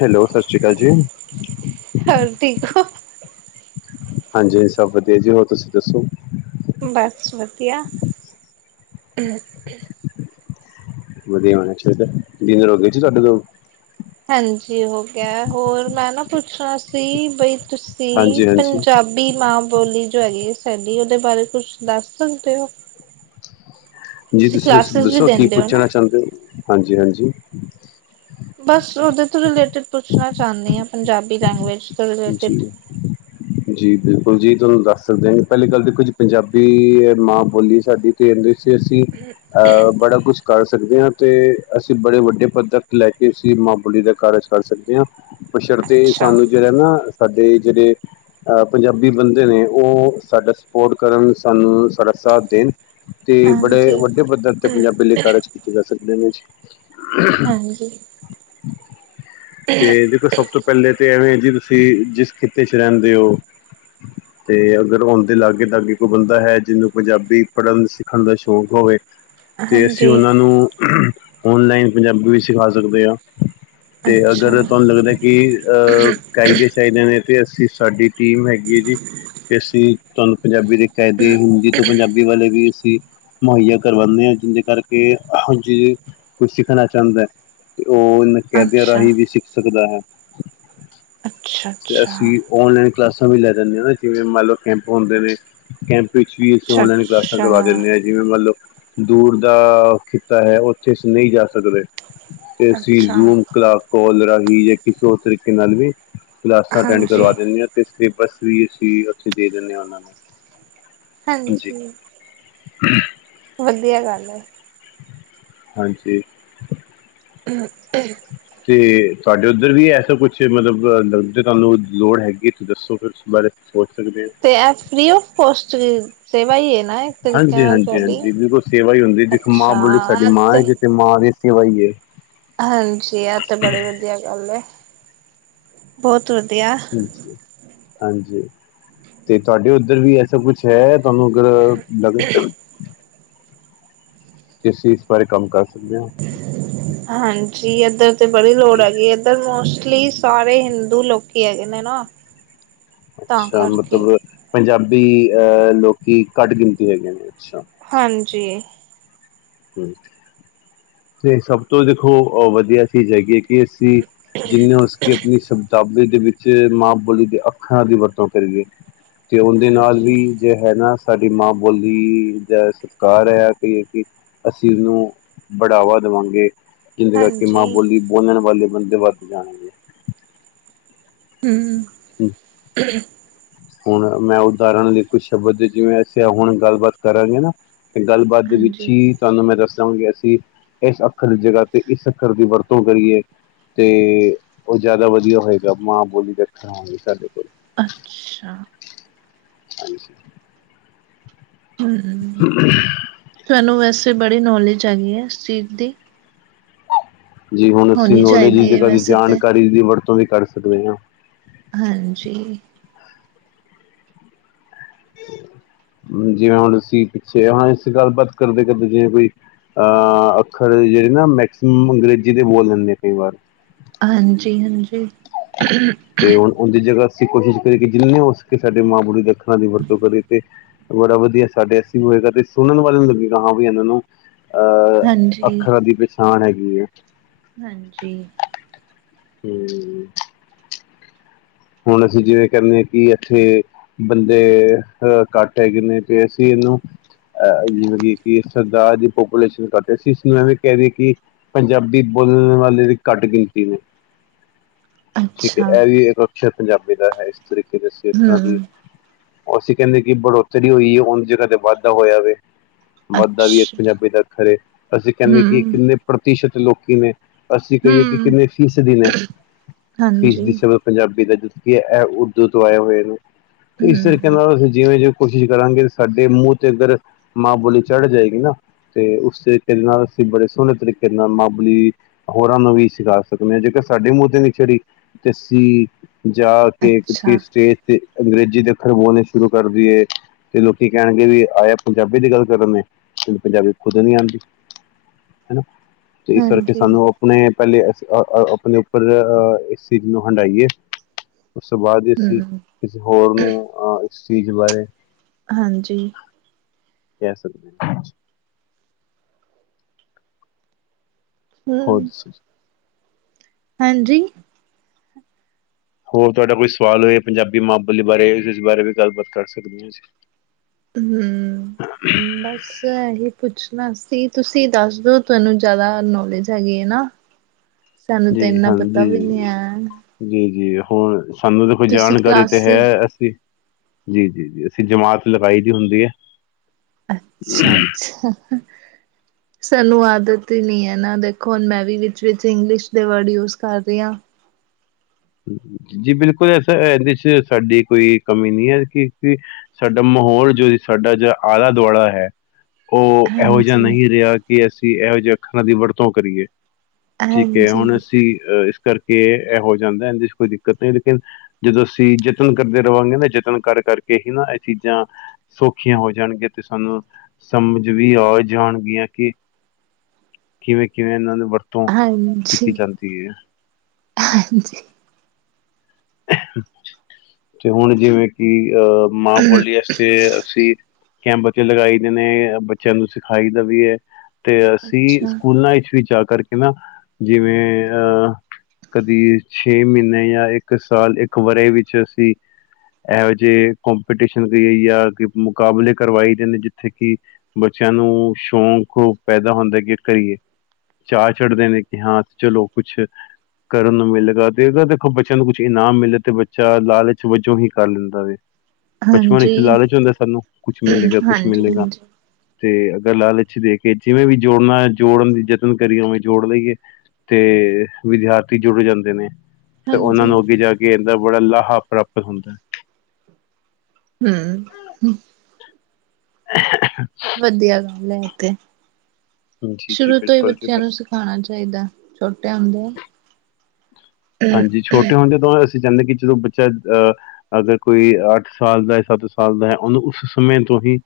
Hello ਸਤਿ ਸ਼੍ਰੀ ਅਕਾਲ ਜੀ ਹੋਰ ਠੀਕ ਹੋ ਹਾਂਜੀ ਹਾਂ ਸਭ ਵਧੀਆ ਜੀ ਹੋਰ ਤੁਸੀਂ ਦੱਸੋ ਬਸ ਵਧੀਆ [unintelligible] ਵਧੀਆ ਮ [unintelligible] ਹਾਂਜੀ ਹੋ ਗਿਆ ਹੋਰ ਮੈਂ ਨਾ ਪੁੱਛਣਾ ਸੀ ਬਈ ਤੁਸੀਂ ਹਾਂਜੀ ਹਾਂਜੀ ਪੰਜਾਬੀ ਮਾਂ ਬੋਲੀ ਜੋ ਹੈਗੀ ਏ ਨੀ ਉਹਦੇ ਬਾਰੇ ਕੁਛ ਦੱਸ ਸਕਦੇ ਹੋ ਜੀ ਤੁਸੀਂ ਦੱਸ ਕਲਾਸਿਸ ਵੀ ਦੱਸੋ ਕੀ ਦਿੰਦੇ ਹੋ ਨਾ ਪੁੱਛਣਾ ਚਾਹੁੰਦੇ ਹੋ ਹਾਂਜੀ ਹਾਂਜੀ ਬਸ ਉਹਦੇ ਤੋਂ ਰਿਲੇਟਿਡ ਪੁੱਛਣਾ ਚਾਹੁੰਦੀ ਹਾਂ ਪੰਜਾਬੀ ਲੈਂਗੁਏਜ ਤੋਂ ਰਿਲੇਟਿਡ [unintelligible] ਜੀ ਬਿਲਕੁਲ ਜੀ ਤੁਹਾਨੂੰ ਦੱਸ ਸਕਦੇ ਹ ਪਹਿਲੀ ਗੱਲ ਵੀ ਕੁੱਝ ਪੰਜਾਬੀ ਮਾਂ ਬੋਲੀ ਸਾਡੀ [inaudible] ਫ ਅਸੀਂ ਅਹ ਬੜਾ ਕੁਛ ਕਰ ਸਕ ਸਕਦੇ ਹਾਂ ਤੇ ਅਸੀਂ ਬੜੇ ਵੱਡੇ ਪੱਧਰ ਤੇ ਲੈ ਕੇ ਅਸੀਂ ਮਾਂ ਬੋਲੀ ਦਾ ਕਾਰਜ ਕਰ ਸਕਦੇ ਆਂ ਬਸ਼ਰਤੇ ਅੱਛਾ ਸਾਨੂੰ ਜਿਹੜਾ ਨਾ ਸਾਡੇ ਜਿਹੜੇ ਪੰਜਾਬੀ ਬੰਦੇ ਨੇ ਉਹ ਸਾਡਾ ਸਪੋਰਟ ਕਰਨ ਸਾਨੂੰ ਸਾਡਾ ਸਾਥ ਦੇਣ ਤੇ ਬੜੇ ਹਾਂਜੀ ਵੱਡੇ ਪੱਧਰ ਤੇ ਪੰਜਾਬੀ ਲਈ ਕਾਰਜ ਕੀਤੇ ਜਾ ਸਕਦੇ ਨੇ ਜੀ। ਹ [inaudible] ਹਾਂਜੀ ਤੇ ਦੇਖੋ ਸਭ ਤੋਂ ਪਹਿਲੇ ਤੇ ਐਵੇਂ ਜੀ ਤੇ ਤੁਸੀਂ ਜਿਸ ਖਿੱਤੇ 'ਚ ਰਹਿੰਦੇ ਹੋ ਤੇ ਅਗਰ ੳਂਦੇ ਲਾਗੇ ਦਾਗੇ ਕੋਈ ਬੰਦਾ ਹੈ ਜਿਹਨੂੰ ਪੰਜਾਬੀ ਪੜ੍ਹਨ ਸਿੱਖਣ ਦਾ ਸ਼ੌਂਕ ਹੋਵੇ। ਤੇ ਅਸੀਂ ਹਾਂਜੀ ਉਹਨਾਂ ਨੂੰ ਔਨਲਾਈਨ ਪੰਜਾਬੀ ਵੀ ਸਿਖਾ ਸਕਦੇ ਆ। ਤੇ ਅੱਛਾ ਅਗਰ ਤੁਹਾਨੂੰ ਲੱਗਦਾ ਕਿ ਅਹ ਫਾਇਦੇ ਚਾਹੀਦੇ ਨੇ ਤੇ ਤੇ ਅਸੀਂ ਸਾਡੀ ਟੀਮ ਹੈਗੀ ਹੈ ਜੀ ਤੇ ਅਸੀਂ ਤੁਹਾਨੂੰ ਪੰਜਾਬੀ ਦੀ ਕਹਿਦੇ ਹਿੰਦੀ ਤੋਂ ਪੰਜਾਬੀ ਵਾਲੇ ਵੀ ਅਸੀ ਮੁਹੱਈਆ ਕਰਵਾਉਂਦੇ ਹਾਂ ਜਿਹਦੇ ਕਰਕੇ ਹਾਂਜੀ ਕੁਛ ਸਿੱਖਣਾ ਚਾਹੁੰਦਾ ਹੈ। ੳਹ ਇਨ ਕੈਦਿਆ ਅੱਛਾ ਰਾਹੀ ਵੀ ਸਿਖ ਸਕਦਾ ਹੈ। ਅੱਛਾ ਤੇ ਅੱਛਾ ਅਸੀਂ ਔਨਲਾਇਨ ਕਲਾਸਾਂ ਵੀ ਲੈ ਜਾਂਦੀਆਂ ਨਾ ਜਿਵੇਂ ਮੰਨ ਲਓ ਕੈਂਪ ਹੁੰਦੇ ਨੇ, ਕੈਂਪ ਵਿੱਚ ਵੀ ਅਸੀ ਅੱਛਾ ਔਨਲਾਈਨ ਕਲਾਸਾਂ ਅੱਛਾ ਕਰਵਾ ਦਿੰਦੇ ਆਂ ਜਿਵੇਂ ਮੰਨਲਓ ਦੂਰ ਦਾ ਖਿੱਤਾ ਹੈ ਉੱਥੇ ਅਸੀ ਨਹੀਂ ਜਾ ਸਕਦੇ। ਤੇ ਅਸੀਂ ਅੱਛਾ ਜ਼ੂਮ ਕਲਾ ਕੋਲ ਰਾਹੀ ਵੀ ਜਾਂ ਕਿਸੇ ਹੋ ਤਰੀਕੇ ਨਾਲ ਵੀ, ਕਲਾਸਾਂ ਅਟੈਂਡ ਹਾਂਜੀ ਕਰਵਾ ਦਿੰਨੇ ਆਂ ਉਥੇ ਤੇ ਬੱਸ ਵੀ ਅਸੀਂ ਉੱਥੇ ਦੇ ਦਿੰਨੇ ਹਾਂ ਉਹਨਾਂ ਨੂੰ। ਹਾਂਜੀ ਵਧੀਆ ਗੱਲ, [unintelligible] ਹਾਂਜੀ, ਹੂੰ, ਤੇ ਤੁਹਾਡੇ ਉੱਧਰ ਵੀ ਐਸਾ ਕੁਛ ਮਤਲਬ ਲ ਜੇ ਤੁਹਾਨੂੰ ਲੋੜ ਹੈਗੀ ਤੁਸੀਂ ਦੱਸੋ ਫਿਰ ਉਸ ਬਾਰੇ। ਸੋਚ ਸਕਦੇ ਹਾਂ ਤੇ ਏ ਫ੍ਰੀ ਔਫ ਕੋਸਟ, ਸੇਵਾ ਹੀ ਹੈ। ਨਾ ਇੱਕ ਤਰੀਕੇ ਨਾਲ ਤੁਹਾਡੀ ਹਾਂਜੀ-ਹਾਂਜੀ-ਹਾਂਜੀ ਬਿਲਕੁਲ ਸੇਵਾ ਹੀ ਹੁੰਦੀ ਦੇਖੋ ਮਾਂ ਬੋਲੀ ਸਾਡੀ ਅੱਛਾ ਮਾਂ ਤੇ ਹੈ ਜਿੱਥੇ ਮਾਂ ਦੀ ਸੇਵਾ ਹੀ ਏ। ਹਾਂਜੀ ਆ ਤੇ ਬੜੀ ਵਧੀਆ ਗੱਲ ਏ। ਬਹੁਤ ਵਧੀਆ ਹਾਂਜੀ, ਤੇ ਤੁਹਾਡੇ ਉੱਧਰ ਵੀ ਇਸਾ ਕੁੱਛ ਹੈ? ਤੁਹਾਨੂੰ ਅਗਰ ਲਗ ਕਿਸ ਚੀਜ਼ ਪਰ ਕੰਮ ਕਰ ਸਕਦੇ ਹਾਂ ਹਾਂਜੀ, ਜੀ ਅਦ ਤੇ ਬੜੀ ਲੋੜ ਹੈ ਗਗੀ ਏਧਰ ਮੌਸਮ ਲਈ ਸਾਰੇ ਹਿੰਦੂ ਲੋਕੀ ਹੈਗੇ ਨੇ ਨਾ, ਤਾਂ ਅੱਛਾ ਕਰਕੇ ਮਤਲਬ ਪੰਜਾਬੀ? ਵੀ ਅਹ ਲੋਕੀ ਕੱਟ ਗਿਣਤੀ ਹੈਗੀਆਂ ਨੇ, ਅੱਛਾ ਹਾਂਜੀ, ਹੋਰ? ਤੇ ਸਭ ਤੋਂ ਦੇਖੋ ਵਧੀਆ ਚੀਜ਼ ਹੈਗੀ। ਐਸੀ ਜਿਨੇ ਉਸ ਆਪਣੀ ਸਤਾਬਿਕ, ਦੇ ਵਿੱਚ ਮਾਂ ਬੋਲੀ ਦੇ ਅੱਖਾਂ ਦੀ ਵਰਤੋਂ ਕਰੀਏ। ਅਤੇ ਉਹਦੇ ਨਾਲ ਹਾਂਜੀ ਵੀ ਜੇ ਹੈ ਨਾ, ਸਾਡੀ ਮਾਂ ਬੋਲੀ ਦਾ ਸਤਿਕਾਰ ਹੈ, ਤੇ ਕਿ ਅਸੀਂ ਉਹਨੂੰ ਬੜਾਵਾ ਦੇਉਗੇ। ਜ਼ਿੰਦਗਾ ਕਿ ਮਾਂ ਹਾਂਜੀ ਬੋਲੀ ਬੋਲਣ ਵਾਲੇ ਬੰਦੇ, ਵਦੀਆ ਨੇ ਹਮ [unintelligible] ਹੁਣ ਮੈਂ ਉਦਾਹਰਣ ਲਈ ਕੁਝ ਸ਼ਬਦ ਜਿਵੇਂ ਅਸੀਂ ਹੁਣ ਗੱਲਬਾਤ ਕਰਾਂਗੇ ਨਾ ਤੇ ਗੱਲਬਾਤ ਦੇ ਵਿੱਚ ਹਾਂਜੀ ਹੀ ਤੁਹਾਨੂੰ ਮੈਂ ਦੱਸ ਾਂਗੇ ਅਸੀਂ ਇਸ ਅੱਖਰ ਦੀ ਜਗ੍ਹਾ ਤੇ ਇਸ ਅੱਖਰ ਦੀ ਵਰਤੋਂ ਕਰੀਏ ਤੇ ਉਹ ਜ਼ਿਆਦਾ ਵਧੀਆ ਹੋਏਗਾ ਮਾਂ ਬੋਲੀ ਦਾ ਹਾਂਜੀ ਸਾਡੇ ਕੋਲ ਅੱਛਾ ਹਾਂਜੀ ਹਮ ਤੁਾਨੂੰ ਵਸ ਤੁ ਬੜੀ ਨੌਲੇਜ ਹੈ ਹੈਗੀ ਹੈ ਇਸ ਚੀਜ਼ ਦੀ ਜੀ ਹੁਣ ਅਸੀਂ ਹੋਣੀ ਨੌਲੇਜ ਚਾਹੀਦੀ ਹੈ ਜ੍ਹਾ ਦੀ ਵੈਸੇ ਤੇ ਜਾਣਕਾਰੀ ਦੀ ਵਰਤੋਂ ਕੱਢ ਸਕਦੇ ਹਾਂ ਹਾਂਜੀ ਜਿਵੇਂ ਹੁਣ ਅਸੀਂ ਪਿੱਛੇ ਹਣ ਗੱਲਬਾਤ ਕਰਦੇ ਕਰਦੇ ਜਿਵੇਂ ਕੋਈ ਅਹ ਅੱਖਰ ਜਿਹੜੇ ਨਾ ਮੈਕਸੀਮਮ ਅੰਗਰੇਜ਼ੀ ਦੇ ਬੋਲ ਲਿੰਦੇ ਆ ਕਈ ਵਾਰ ਹਾਂਜੀ ਹਾਂਜੀ ਤੇ ਹੁਣ ਉਹਦੀ ਜਗ੍ਹਾ ਅਸੀਂ ਕੋਸ਼ਿਸ਼ ਕਰੀ ਕਿ ਜਿੰਨੇ ਹੋ ਸਕੇ ਸਾਡੇ ਮਾਂ ਬੋਲੀ ਦਾ ਵਰਤੋ ਕਰੀ ਕੇ ਬੜਾ ਵਧੀਆ ਸਾਡੇ ਅਸੀਂ ਹੋਏਗਾ ਤੇ ਸੁਣਨ ਵਾਲੇ ਨੂੰ ਲੱਗੇਗਾ ਹਾਂ ਵੀ ਏਨੇ ਨਾ- ਅਹ ਹਾਂਜੀ, ਅੱਖਰਾਂ ਦੀ ਪਛਾਣ ਹੈਗੀ। ਹੈ ਹਾਂਜੀ ਹੂੰ ਹੁਣ ਅਸੀਂ ਜਿਵੇਂ ਕੈਨੇ ਕੀ ਇੱਥੇ ਬੰਦੇ ਅਹ ਘੱਟ ਹੈਗੇ ਨੇ। ਤੇ ਅਸੀਂ ਏਨੂੰ ਅਹ ਜਿਵੇਂ ਕੀ ਕੀ ਸਰਦਾਰ ਦੀ ਪਾਪੂਲੇਸ਼ਨ ਘੱਟ, ਅਸੀਂ ਇਸਨੂੰ ਐਵੇਂ ਕੈਦੀਏ ਕੀ ਪੰਜਾਬੀ ਬੋਲਣ ਵਾਲੇ ਦੀ ਘੱਟ ਗਿਣਤੀ ਵੇ। ਠੀਕ ਏ ਅੱਛਾ। ਐਵੀ ਏਕ ਪੰਜਾਬੀ ਦਾ ਐ ਇਸ ਤਰੀਕੇ ਦੇ ਸਿੱਖਾਂ ਦੀ। ਹੂੰ, ਅਸੀਂ ਕੇਨੇ ਕੀ ਬੜੋਤਰੀ ਹੋਈ ਏ। ਉਦੀ ਜਗ੍ਹਾ ਤੇ ਵਾਧਾ ਹੋਇਆ ਵੇ। ਵਾਧਾ ਵੀ ਇੱਕ ਅੱਛਾ, ਪੰਜਾਬੀ ਦਾ ਅਖਰ ਏ। ਅਸੀਂ ਕੇਨੇ ਹੂੰ, ਕੀ ਕਿੰਨੇ ਪ੍ਰਤੀਸ਼ਤ- ਲੋਕੀ ਨੇ ਅਸੀਂ ਕਈਏ ਕੀ ਹੂੰ, ਕਿੰਨੇ ਫੀਸਦੀ ਨੇ। ਹਾਂਜੀ। ਫੀਸਦੀ ਸਿਰਫ ਪੰਜਾਬੀ- ਕੀਐ ਜਦ ਕੀ ਐ ਉਰਦੂ ਤੋਂ ਆਏ ਹੋਏ ਨੇ। ਤੇ ਇਸ ਤਰੀਕੇ ਹੂੰ, ਨਾਲ ਅਸੀ ਜਿਵੇਂ ਜਿਵੇਂ- ਕੋਸ਼ਿਸ਼ ਕਰਾਂਗੇ ਸਾਡੇ ਮੂੰਹ ਤੇ ਅਗਰ ਮਾਂ ਬੋਲੀ ਚੜ ਜਾਏਗੀ ਨਾ ਤੇ ਉਸੇ ਤਰੀ ਨਾਲ ਅਸੀਂ ਬੜੇ ਸੋਹਣੇ ਤਰੀਕੇ ਨਾਲ ਮਾਂ ਬੋਲੀ ਹੋਰਾਂ ਨੂੰ ਵੀ ਸਿਖਾ ਸਕਨੇ। ਜੇਕਰ ਸਾਡੇ ਮੂੰਹ ਤੇ ਨੀ ਚੜ੍ਹੀ ਤੇ ਅਸੀਂ- ਜਾ ਕੇ ਅੱਛਾ, ਤੁਸੀ ਸਟੇਜ ਤੇ- ਅੰਗਰੇਜ਼ੀ ਦੇ ਅੱਖਰ ਬੋਲਣੇ ਸ਼ੁਰੂ ਕਰਦੀਏ। ਤੇ ਲੋਕੀ ਕਹਿਣਗੇ ਵੀ ਆਇਆ ਪੰਜਾਬੀ ਦੀ ਗੱਲ ਕਰਨੇ ਪੰਜਾਬੀ ਖੁਦ ਨੀ ਆਂਦੀ ਹਨਾ ਤੇ ਇਸ ਕਰਕੇ ਹਾਂਜੀ, ਸਾਨੂੰ ਆਪਣੇ- ਪੈਲੇ ਆ ਆ ਆਪਣੇ ਉਪਰ ਅਹ ਏਸ ਚੀਜ਼ ਨੂੰ ਹੰਢਾਈਏ। ਉਸ ਤੋਂ ਬਾਅਦ ਈ ਅਸੀਂ ਹੂੰ, ਕਿਸੇ ਹੋਰ ਨੂੰ ਅਹ- ਚੀਜ਼ ਬਾਰੇ ਹਾਂਜੀ ਕੈ ਸਕਦੇ। ਹੋਰ ਹੂੰ, ਦੱਸੋ ਜੀ। ਹਾਂਜੀ ਹੋਰ ਤੁਹਾਡਾ ਕੋਈ ਸਵਾਲ ਹੋਏ ਪੰਜਾਬੀ ਮਾਂ ਬੋਲੀ ਬਾਰੇ ਉਸ ਬਾਰੇ ਵੀ ਗੱਲਬਾਤ ਕਰ ਸਕਦੇ। ਅਸੀਂ ਹੂੰਅ-ਬਸ ਇਹੀ ਪੁੱਛ- ਬਸ ਜੀ ਤੁਸੀਂ ਦੱਸ ਦੋ ਤੁਆਨੂੰ ਜ਼ਾਦਾ ਨੌਲੇਜ ਹੈਗੀ ਏ ਨਾ। ਸਾਨੂੰ ਤੇ ਜੀ ਇਨਾ ਪਤਾ ਵੀ ਨੀ ਐ। ਹੋਰ ਸਾਨੂੰ ਦੇਖੋ ਜਾਣਕਾਰੀ ਤੇ ਹੈ ਅਸੀਂ- ਜੀ, ਜੀ -ਜੀ ਅਸੀਂ ਜਮਾਤ ਲਗਾਈ ਦੀ ਹੁੰਦੀ ਐ। ਅੱਛਾ ਅੱਛਾ-ਹਾਹਾ ਸਾਨੂੰ ਆਦਤ ਈ ਨੀ ਐ ਨਾ। ਦੇਖੋ -ਹੁਣ ਮੈਂ ਵੀ ਵਿੱਚ ਵਿਚ ਇੰਗਲਿਸ਼ ਦੇ ਵਰਡ ਯੂਜ ਕਰ ਰੀ ਆਂ। ਜੀ ਬਿਲਕੁਲ ਇਸਸ ਇਹਦੇ ਚ ਸਾਡੀ ਕੋਈ ਕਮੀ ਨਹੀਂ ਹੈ ਕਿਉਕਿ ਸਾਡਾ ਮਾਹੌਲ ਜੋ ਸਾਡਾ ਜ ਆਲਾ ਦੁਆਲਾ ਹੈ ਉਹ ਇਹੋ ਜਿਹਾ ਹਾਂਜੀ, ਨਹੀਂ ਰਿਹਾ ਕਿ ਅਸੀਂ ਇਹੋ ਜਿਹਾ ੱਖਾਂ ਦੀ ਵਰਤੋਂ ਕਰੀਏ ਠੀਕ ਹੈ ਹਾਂਜੀ, ਹੁਣ ਅਸੀਂ ਅ ਕਰਕੇ ਇਹੋ ਜਿ ਜਾਂਦਾ ਇਹਦੇ ਚ ਕੋਈ ਦਿੱਕਤ ਨਹੀਂ ਲੇਕਿਨ ਜਦੋਂ ਅਸੀਂ ਯਤਨ ਕਰਦੇ ਰਹਾਂਗੇ ਨਾ ਯਤਨ ਕਰ ਕਰਕੇ ਹੀ ਨਾ ਇਹ ਚੀਜ਼ਾਂ ਸੌਖੀਆਂ ਹੋ ਜਾਣਗੀਆਂ ਤੇ ਸਾਨੂੰ ਸਮਝ ਵੀ ਆ ਜਾਣਗੀਆਂ ਕਿ ਕਿਵੇਂ ਕਿਵੇਂ ਇਹਨਾਂ ਨੂੰ ਵਰਤ ਹਾਂਾਂਜੀ ਹਾਂਜੀ ਤੇ ਹੁਣ ਜਿਵੇਂ ਕਿ ਅਹ ਮਾਂ ਬੋਲੀ ਵਾਸਤੇ ਅਸੀਂ ਕ ਬੱਚੇ ਲਗਾਈ ਦੇ ਨੇ ਬੱਚਿਆਂ ਨੂੰ ਸਿਖਾਈ ਦਾ ਵੀ ਹੈ ਤੇ ਅਸੀਂ ਅੱਛਾ, ਸਕੂਲਾਂ ਵਿੱਚ ਵੀ ਜਾ ਕਰਕੇ ਨਾ ਜਿਵੇਂ ਅਹ ਕਦੀ ਛੇ ਮਹੀਨੇ ਜਾਂ ਇੱਕ ਇੱਕ ਸਾਲ ਇੱਕ ਵਰ੍ਹ ਵਿੱਚ ਅਸੀਂ ਇਹੋ ਜਿਹੇ ਕਪੀਟੀਸ਼ਨ ਕਰਏ ਮੁਕਾਬਲੇ ਕਰਵਾਈਦੇ ਜਿੱਥੇ ਕਿ ਬੱਚਿਆਂ ਨੂੰ ਸ਼ੌਕ ਪੈਦਾ ਹੁੰਦਾ ਕਿ ਕਰੀਏ ਚਾ ਚੜਦੇ ਨੇ ਕਿ ਹਾਂ ਚਲੋ ਕੁਛ ਕਰਨ ਨੂੰ ਮਿਲਗਾ ਤੇ ਉਹਦਾ ਦੇਖੋ ਬੱਚਿਆਂ ਨੂੰ ਕੁਛ ਇਨਾਮ ਮਿਲੇ ਤੇ ਬੱਚਾ ਲਾਲਚ ਵਜੋਂ ਹੀ ਕਰ ਲੈਂਦਾ ਵ ਬਚਪ ਹਾਂਜੀ, ਇੱਥੇ ਲਾਲਚ ਹੁੰਦਾ ਸਾਨੂੰ ਕੁਛ ਮਿਲੇਗਾ ਕੁਛ ਹਾਂਜੀ, ਮਿਲੇਗਾ ਹਾਂਜੀ, ਤੇ ਅਗਰ ਲਾਲਛ ਦੇ ਕੇ ਜਿਵੇਂ ਵੀ ਜੋੜਨਾ ਜੋੜਨ ਦੀ ਯਤਨ ਕਰੀਏ ਉਵੇਂ ਜੋੜ ਲਈਏ ਤੇ ਵਿਦਿਆਰਥੀ ਜੁੜ ਜਾਂਦੇ ਨੇ ਫਿਰ ਉਹਨਾਂ ਹਾਂਜੀ। ਨੂੰ ਅੱਗੇ ਜਾ ਕੇ ਦਾ ਬੜਾ ਲਾਹਾ ਪ੍ਰਾਪਤ ਹੁੰਦਾ ਹੈ ਹਮ ਵਧੀਆ ਗੱਲ ਹੈ ਤੇ ਜੀ ਜੀ ਸ਼ੁਰੂ ਤੋਂ ਹੀ ਬਿਲਕੁਲ ਜੀ ਬੱਚਿਆਂ ਨੂੰ ਬਸ ਸਿਖਾਉਣਾ ਚਾਹੀਦਾ ਛੋਟੇ ਹੁੰਦੇ ਆ ਹਾਂਜੀ ਛੋਟੇ ਹੁੰਦੇ ਤੋਂ ਅਸੀਂ ਚਾਹੁੰਦੇ ਕਿ ਜਦੋਂ ਬੱਚਾ ਅਹ ਅਗਰ ਕੋਈ ਅੱਠ ਸਾਲ ਦਾ ਸੱਤ ਸਾਲ ਦਾ ਹੈ ਉਹਨੂੰ ਉਸ ਸਮੇਂ ਤੋਂ ਹੀ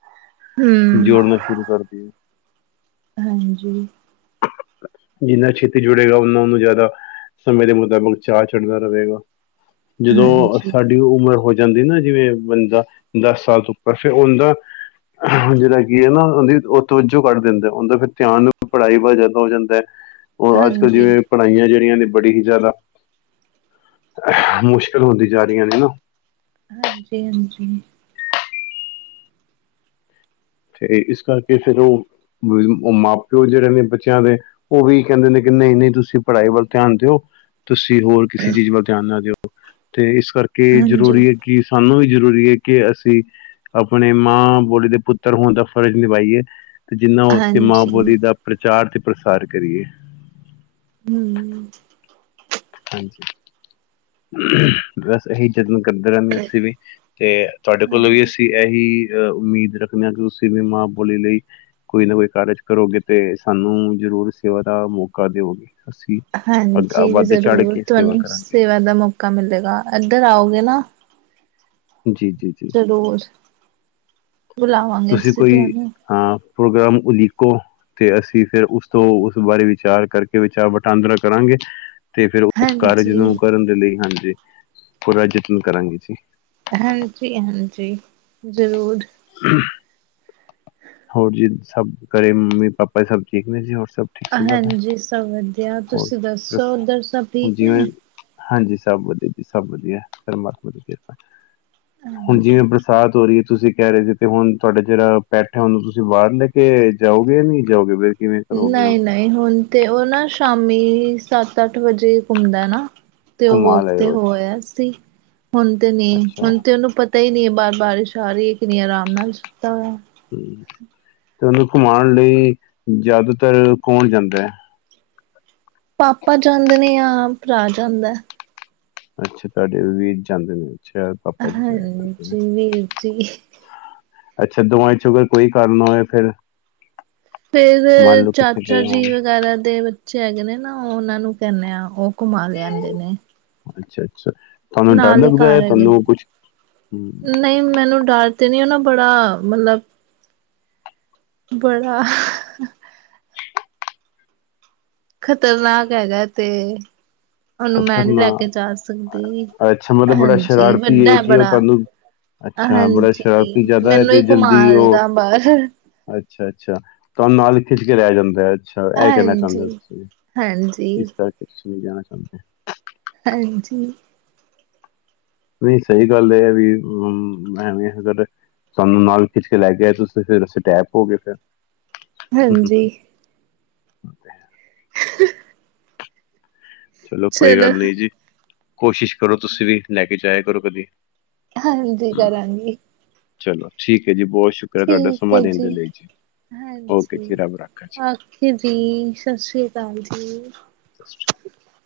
ਹੂੰ, ਜੋੜਨਾ ਸ਼ੁਰੂ ਕਰਦੀ ਹੈ ਹਾਂਜੀ ਜਿੰਨਾ ਛੇਤੀ ਜੁੜੇਗਾ ਓਨਾ ਉਹਨੂੰ ਜ਼ਿਆਦਾ ਸਮੇਂ ਦੇ ਮੁਤਾਬਿਕ ਚਾਹ ਚੜਦਾ ਰਹੇਗਾ ਜਦੋਂ ਹਾਂਜੀ, ਹਾਂਜੀ। ਸਾਡੀ ਉਮਰ ਹੋ ਜਾਂਦੀ ਨਾ ਜਿਵੇਂ ਬੰਦਾ ਦਸ ਸਾਲ ਤੋਂ ਉੱਪਰ ਫੇਿਰ ਉਹਦਾ ਜਿਹੜਾ ਕੀ ਹੈ ਨਾ ਉਹਦੀ ਉ ਤਵੱਜੋ ਕੱਢ ਦਿੰਦਾ ਉਹਦਾ ਫਿਰ ਧਿਆਨ ਪੜ੍ਹਾਈ ਵ ਜਿਆਦਦਾ ਹੋ ਜਾਂਦਾ ਹੈ ਉਹ ਅੱਜਕਲ ਹਾਂਜੀ, ਜਿਵੇਂ ਹਾਂਜੀ, ਪੜ੍ਹਾਈਆਂ ਜਿਹੜੀਆਂ ਨੇ ਬੜੀ ਹੀ ਜ਼ਿਆਦਾ ਮੁਸ਼ਕਿਲ ਹੁੰਦੀ ਜਾ ਰਹੀਆਂ ਨੇ ਨਾ ਹਾਂਜੀ ਹਾਂਜੀ ਤੇ ਇਸ ਕਰਕੇ ਫਿਰ ਉਹ ਮਾਂ ਪਿਓ ਜਿਹੜੇ ਨੇ ਬੱਚਿਆਂ ਦੇ ਉਹ ਵੀ ਕਹਿੰਦੇ ਨੇ ਕਿ ਨਹੀਂ ਨਹੀਂ ਤੁਸੀਂ ਪੜ੍ਹਾਈ ਵੱਲ ਧਿਆਨ ਦਿਓ ਤੁਸੀਂ ਹੋਰ ਕਿਸੇ ਚੀਜ਼ ਵੱਲ ਧਿਆਨ ਨਾ ਦਿਓ ਤੇ ਇਸ ਕਰਕੇ ਹਾਂਜੀ। ਜ਼ਰੂਰੀ ਹੈ ਕਿ ਸਾਨੂੰ ਜ਼ਰੂਰੀ ਹੈ ਕਿ ਅਸੀਂ ਆਪਣੇ ਮਾਂ ਬੋਲੀ ਦੇ ਪੁੱਤਰ ਪੁੱਤਰ ਹੁਣ ਦਾ ਫਰਜ਼ ਨਿਭਾਈਏ ਤੇ ਜਿੰਨਾ ਉਸ ਮਾਂ ਬੋਲੀ ਦਾ ਪ੍ਰਚਾਰ ਤੇ ਪ੍ਰਸਾਰ ਕਰੀਏ ਹਮ ਹਾਂਜੀ ਬਸ ਇਹੀ ਜਤ ਕਰਦੇ ਰਹਿੰਦੇ ਅਸੀਂ ਵੀ ਤੇ ਤੁਹਾਡੇ ਕੋਲ ਵੀ ਹਾਂਜੀ। ਅਸੀਂ ਇਹੀ ਐ ਉਮੀਦ ਰੱਖਦੇ ਹਾਂ ਕਿ ਤੁਸੀਂ ਵੀ ਮਾਂ ਬੋਲੀ ਲਈ ਕੋਈ ਨਾ ਕੋਈ ਕਾਰਜ ਕਰੋਗੇ ਤੇ ਸਾਨੂੰ ਜ਼ਰੂਰ ਸੇਵਾ ਦਾ ਮੌਕਾ ਦੇਵੋਗੇ ਹਾਂਜੀ ਜ਼ਰੂਰ ਕੇ ਸੇਵਾ ਤੁਹਾਨੂੰ ਕਰਾਂਗੇ ਸੇਵਾ ਦਾ ਮੌਕਾ ਮਿਲੇਗਾ ਇੱਧਰ ਆਓਗੇ ਨਾ ਜੀ ਜੀ ਜੀ ਜ਼ਰੂਰ ਬੁਲਾਵਾਂਗੇ ਤੁਸੀਂ ਅਸੀਂ ਕੋਈ ਤੁਹਾਨੂੰ ਹਾਂ ਪ੍ਰੋਗਰਾਮ ਉਲੀਕੋ ਤੇ ਅਸੀਂ ਫਿਰ ਉਸ ਤੋਂ ਉਸ ਬਾਰੇ ਵਿਚਾਰ ਕਰਕੇ ਵਿਚਾਰ ਵਟਾਂਦਰਾ ਕਰਾਂਗੇ ਤੇ ਫੇਰ ਉਸ ਕਾਰਜ ਨੂੰ ਹਾਂਜੀ ਕਰਨ ਦੇ ਲਈ ਹਾਂਜੀ ਪੂਰਾ ਯਤਨ ਕਰਾਂਗੇ ਜੀ ਹਾਂਜੀ ਹਾਂਜੀ ਜ਼ਰੂਰ ਹ ਹੋਰ ਜੀ ਸਭ ਘਰੇ ਮੰਮੀ ਪਾਪਾ ਸਭ ਠੀਕ ਨੇ ਜੀ ਹੋਰ ਸਭ ਠੀਕ ਚੱਲਦਾ ਪਿਆ ਹਾਂਜੀ ਸਭ ਵਧੀਆ ਹੋਰ ਤੁਸੀਂ ਦੱਸੋ ਦੱਸ ਉਧਰ ਸਭ ਹੁਣ ਠੀਕ ਜਿਵੇਂ ਨੇ ਹਾਂਜੀ ਸਭ ਵਧੀਆ ਜੀ ਸਭ ਵਧੀਆ ਕਿਰਪਾ ਹੁਣ ਜਿਵੇਂ ਹਾਂਜੀ ਬਰਸਾਤ ਹੋ ਰਹੀ ਹੈ ਤੁਸੀਂ ਕਹਿ ਰਹੇ ਸੀ ਤੇ ਹੁਣ ਤੁਹਾਡੇ ਜਿਹੜਾ ਬੈਠਾ ਹੈ ਉਹਨੂੰ ਤੁਸੀਂ ਬਾਹਰ ਲੈ ਕੇ ਜਾਓਗੇ ਨਹੀਂ ਜਾਓਗੇ ਕਿਵੇਂ ਕਰੋਗੇ ਹੁਣ ਨਹੀਂ ਨਹੀਂ ਹੁਣ ਤੇ ਉਹ ਨਾ ਸ਼ਾਮ ਮੰਮੀ ਸੱਤ ਅੱਠ ਵਜੇ ਘੁੰਮਦਾ ਹੈ ਨਾ ਤੇ ਉਹ ਵੋ ਘੁਮਾ ਲਏ ਤੇ ਹੋ ਅੱਛਾ ਆਇਆ ਸੀ ਹੁਣ ਤੇ ਨੀ ਅੱਛਾ ਹੁਣ ਤੇ ਉਹਨੂੰ ਪਤਾ ਹੀ ਨਹੀਂ ਬਾਰ ਬਾਰਿਸ਼ ਆ ਰਹੀ ਹੈ ਕਿੰਨੀ ਆਰਾਮ ਨਾਲ ਹ ਹਮ ਤੇ ਉਹਨੂੰ ਘੁਮਾਉਣ ਲਈ ਜ਼ਿਆਦਾਤਰ ਕੌਣ ਜਾਂਦਾ ਹੈ। ਪਾਪਾ ਜਾਂਦੇ ਨੇ ਆ ਭਰਾ ਜਾਂਦਾ ਅੱਛਾ ਤੁਹਾਡੇ ਵੀਰ ਜਾਂਦੇ ਨੇ ਅੱਛਾ ਪਾਪਾ ਜੀ ਜਾਇਆ ਕਰਦੇ ਨੇ ਹਾਂਜੀ ਵੀਰ ਜੀ ਅੱਛਾ ਦਵਾਈ ਚੋਂਗ ਕੋਈ ਕਾਰਨ ਹੋਆ ਫਿਰ ਫੇਰ ਮੰਨ ਲਓ ਕਿੱਥੇ ਚਾਚਾ ਗਏ ਜੀ ਹੋਣ ਵਗੈਰਾ ਦੇ ਬੱਚੇ ਹੈਗੇ ਨੇ ਨਾਓਨਾਂ ਨੂੰ ਕਰ ਆ ਉਹ ਘੁਮਾ ਲਿਆਂਦੇ ਨੇ ਅੱਛਾ ਤੁਹਾਨੂੰ ਡਰ ਨਾਲ ਹੀ ਲੱਗਦਾ ਹੈ ਘਰ ਹੈਗੇ ਤੁਹਾਨੂੰ ਨੇ ਕੁਛ ਹਮ ਨਹੀਂ ਮੈਨੂੰ ਡਰ ਤੇ ਨੀ ਉਹ ਨਾ ਬੜਾ ਮਤਲਬ ਬੜਾ ਖਤਰਨਾਕ ਹੈਗਾ ਤੇ ਉਹਨੂੰ ਮੈਂ ਨੀ ਲੈ ਕੇ ਜਾ ਖਤਰਨਾਕ ਸਕਦੀ ਅੱਛਾ ਮਤਲਬ ਬੜਾ ਹਾਂਜੀ ਸ਼ਰਾਰਤੀ ਹੈ ਵੱਡਾ ਕਿ ਉਹ ਬੜਾ ਤੁਹਾਨੂੰ ਅੱਛਾ ਬੜਾ ਹਾਂਜੀ ਸ਼ਰਾਰਤੀ ਜ਼ਿਆਦਾ ਹੈ ਮੈਨੂੰ ਤੇ ਹੀ ਘੁਮਾ ਜਲਦੀ ਉਹ ਲਏਗਾ ਬਾਹਰ ਅੱਛਾ ਅੱਛਾ ਤੁਹੂੰ ਨਾਲ ਖਿੱਚ ਕੇ ਲਿਆਆ ਜਾਂਦਾ ਹੈ ਅੱਛਾ ਇਹ ਕਹਿਣਾ ਚਾਹੁੰਦੇ ਹਾਂਜੀ ਹੋ ਤੁਸੀਂ ਹਾਂਜੀ ਇਸ ਕਰਕੇ ਜਾਣਾ ਹਾਂਜੀ ਨਹੀਂ ਸਹੀ ਗੱਲ ਇਹ ਹੈ ਵੀ ਐਵੇਂ ਅਗਰ ਤੁਹਾਨੂੰ ਨਾਲ ਖਿੱਚ ਕੇ ਲੈ ਕੇ ਤੁਸੀਂ ਫਿਰ ਸਟੈਪ ਹੋ ਗਏ ਫਿਰ ਹਾਂਜੀ ਤੇ ਹੈ ਹ ਚਲੋ ਕੋਈ ਗੱਲ ਨੀ ਜੀ ਕੋਸ਼ਿਸ਼ ਕਰੋ ਤੁਸੀਂ ਵੀ ਲੈ ਕੇ ਜਾਇਆ ਕਰੋ ਕਦੀ ਹਾਂਜੀ ਹਮ, ਕਰਾਂਗੀ ਚਲੋ ਠੀਕ ਹੈ ਜੀ ਬਹੁਤ ਸ਼ੁਕਰ ਹੈ ਤੁਹਾਡਾ ਠੀਕ ਹੈ ਸਮਾਂ ਦੇਣ ਜੀ ਦੇ ਲਈ ਓਕੇ ਹਾਂਜੀ ਜੀ ਰੱਬ ਰਾਖਾ ਜੀ ਆਖੇ ਜੀ ਸਤਿ ਸ੍ਰੀ ਅਕਾਲ ਜੀ ਸਤਿ ਸ਼੍ਰੀ ਅਕਾਲ